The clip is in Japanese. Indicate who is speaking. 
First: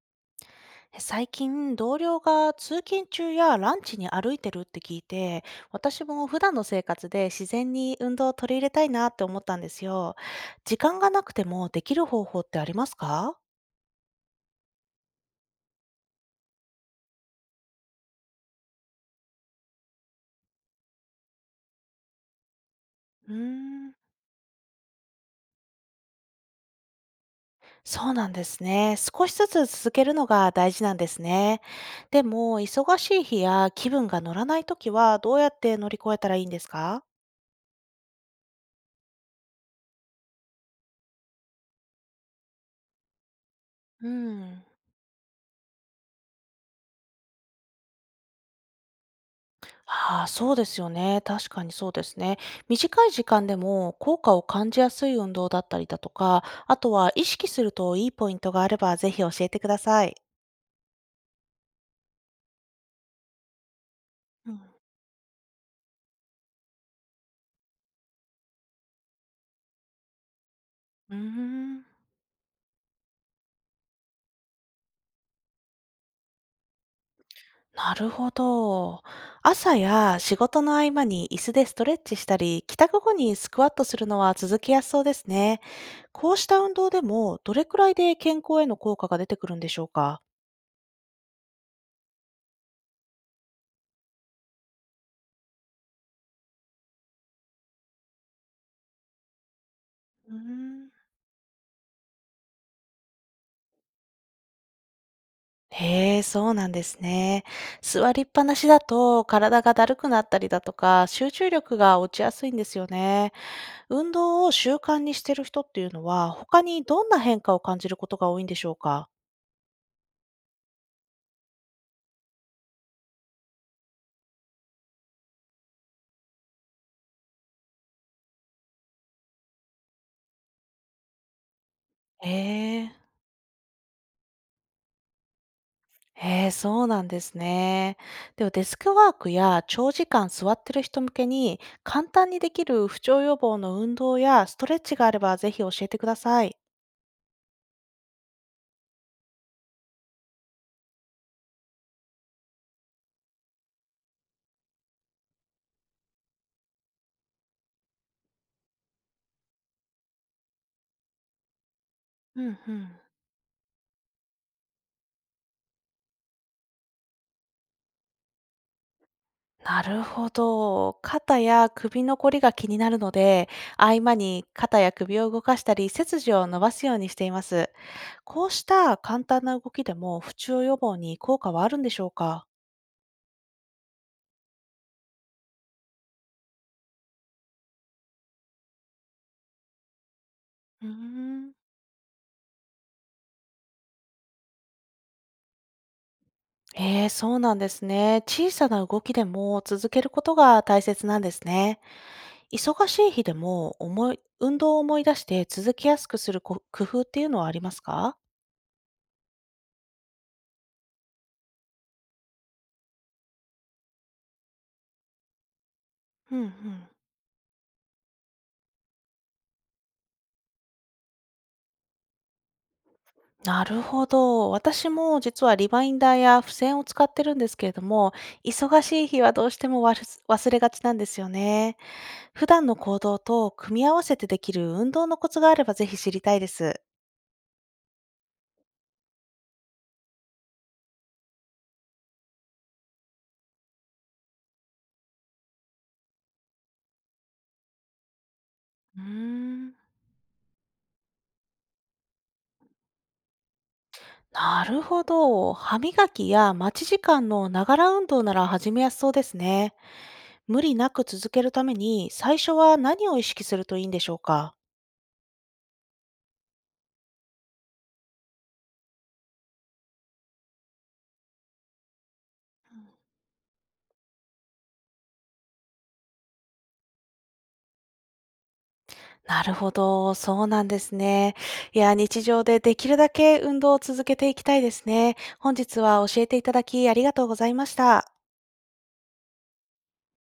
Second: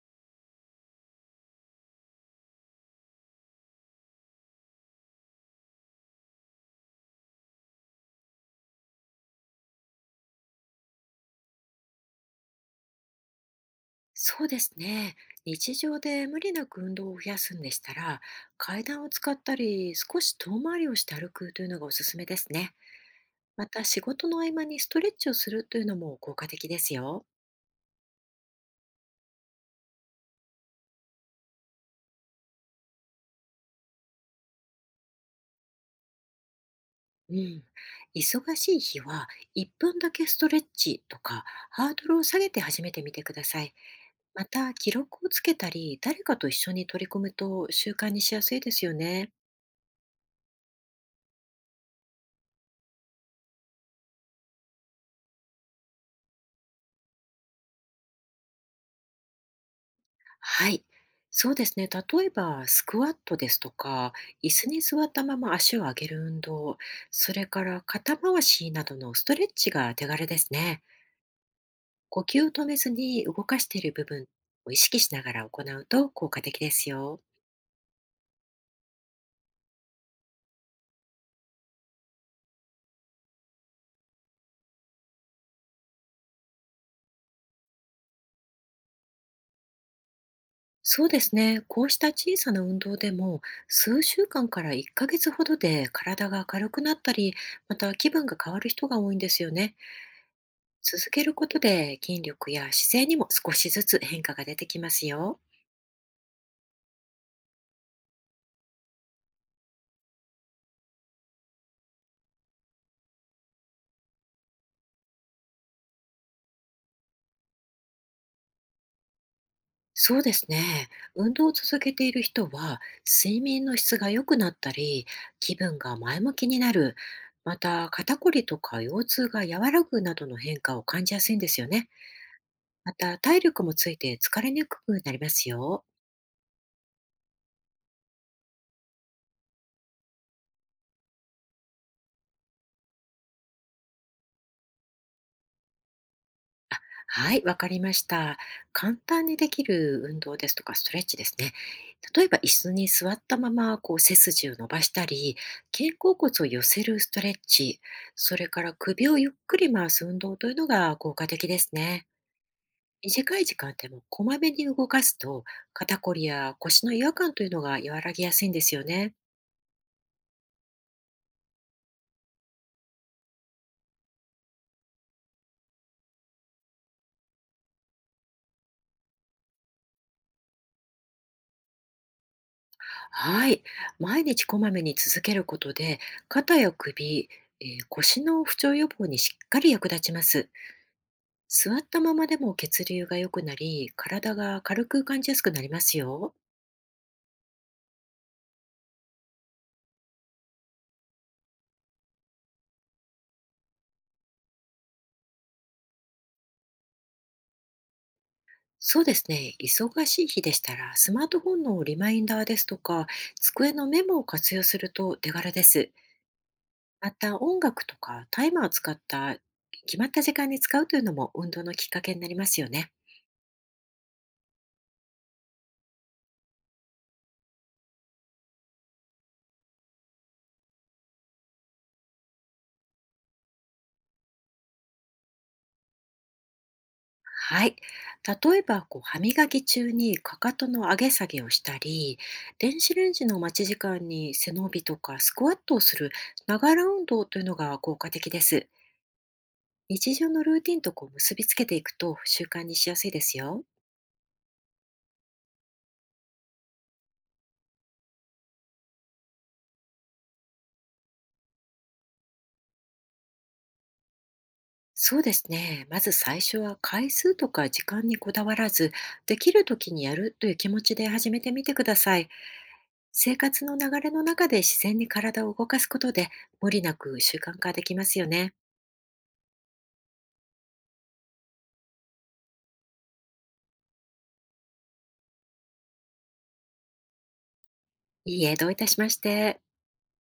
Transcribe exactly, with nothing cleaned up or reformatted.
Speaker 1: 最近、同僚が通勤中やランチに歩いてるって聞いて、私も普段の生活で自然に運動を取り入れたいなって思ったんですよ。時間がなくてもできる方法ってありますか？
Speaker 2: そうですね。日常で無理なく運動を増やすんでしたら、階段を使ったり、少し遠回りをして歩くというのがおすすめですね。
Speaker 1: うー
Speaker 2: また、
Speaker 1: ん、
Speaker 2: 仕事の合間にストレッチをするというのも効果的ですよ。
Speaker 1: そうなんですね。少しずつ続けるのが大事なんですね。でも、忙しい日や気分が乗らない時はどうやって乗り越えたらいいんですか？
Speaker 2: うん。忙しい日は、いっぷんだけストレッチとか、ハードルを下げて始めてみてください。
Speaker 1: う
Speaker 2: ま
Speaker 1: ん。
Speaker 2: た、記録をつけたり、誰かと一緒に取り組むと習慣にしやすいですよね。
Speaker 1: ああ、そうですよね。確かにそうですね。短い時間でも効果を感じやすい運動だったりだとか、あとは意識するといいポイントがあればぜひ教えてください。
Speaker 2: はい。そうですね。例えば、スクワットですとか、椅
Speaker 1: うん、
Speaker 2: 子に座ったまま足を上げる運動、それから肩回しなどのストレッチが手軽ですね。
Speaker 1: うーん、
Speaker 2: 呼吸を止めずに動かしている部分を意識しながら行うと効果的ですよ。
Speaker 1: なるほど。朝や仕事の合間に椅子でストレッチしたり、帰宅後にスクワットするのは続けやすそうですね。こうした運動でもどれくらいで健康への効果が出てくるんでしょうか？
Speaker 2: そうですね。こうした小さな運動でも、数週間からいっかげつほどで体が軽くなったり、また気分が変わる人が多いんですよね。
Speaker 1: うーん、
Speaker 2: 続けることで筋力や姿勢にも少しずつ変化が出てきますよ。
Speaker 1: へえ、そうなんですね。座りっぱなしだと体がだるくなったりだとか、集中力が落ちやすいんですよね。運動を習慣にしてる人っていうのは、他にどんな変化を感じることが多いんでしょうか？
Speaker 2: そうですね。運動を続けている人は、睡眠の質が良くなったり、気分が前向きになる、また肩こりとか腰痛が和らぐなどの変化を感じやすいんですよね。
Speaker 1: へえ。
Speaker 2: また体力もついて疲れにくくなりますよ。
Speaker 1: へえ、そうなんですね。ではデスクワークや長時間座ってる人向けに、簡単にできる不調予防の運動やストレッチがあれば、ぜひ教えてください。
Speaker 2: はい、わかりました。簡単にできる運動ですとかストレッチですね。例えば、椅子に座ったままこう背筋を伸ばしたり、肩甲骨を寄せるストレッチ、それから首をゆっくり回す運動というのが効果的ですね。
Speaker 1: うんうん。
Speaker 2: 短い時間でもこまめに動かすと、肩こりや腰の違和感というのが和らぎやすいんですよね。
Speaker 1: なるほど。肩や首のこりが気になるので、合間に肩や首を動かしたり、背筋を伸ばすようにしています。こうした簡単な動きでも不調予防に効果はあるんでしょうか？
Speaker 2: はい。毎日こまめに続けることで、肩や首、えー腰の不調予防にしっかり役立ちます。
Speaker 1: うーん、
Speaker 2: 座ったままでも血流が良くなり、体が軽く感じやすくなりますよ。
Speaker 1: ええ、そうなんですね。小さな動きでも続けることが大切なんですね。忙しい日でも思い、運動を思い出して続けやすくするこ工夫っていうのはありますか？
Speaker 2: そうですね。忙しい日でしたら、スマートフォンのリマインダーですとか、机のメモを活用すると手軽です。
Speaker 1: うんうん、
Speaker 2: また、音楽とかタイマーを使った決まった時間に使うというのも運動のきっかけになりますよね。
Speaker 1: なるほど。私も実はリマインダーや付箋を使ってるんですけれども、忙しい日はどうしてもわるす忘れがちなんですよね。普段の行動と組み合わせてできる運動のコツがあればぜひ知りたいです。
Speaker 2: はい。例えば、こう歯磨き中にかかとの上げ下げをしたり、電子レンジの待ち時間に背伸びとかスクワットをするながら運動というのが効果的です。
Speaker 1: うーん、
Speaker 2: 日常のルーティンとこう結びつけていくと習慣にしやすいですよ。
Speaker 1: なるほど。歯磨きや待ち時間のながら運動なら始めやすそうですね。無理なく続けるために、最初は何を意識するといいんでしょうか？
Speaker 2: そうですね。まず最初は回数とか時間にこだわらず、できる時にやるという気持ちで始めてみてください。生活の流れの中で自然に体を動かすことで、無理なく習慣化できますよね。
Speaker 1: なるほど、そうなんですね。いや、日常でできるだけ運動を続けていきたいですね。本日は教えていただきありがとうございました。
Speaker 2: いいえ、どういたしまして。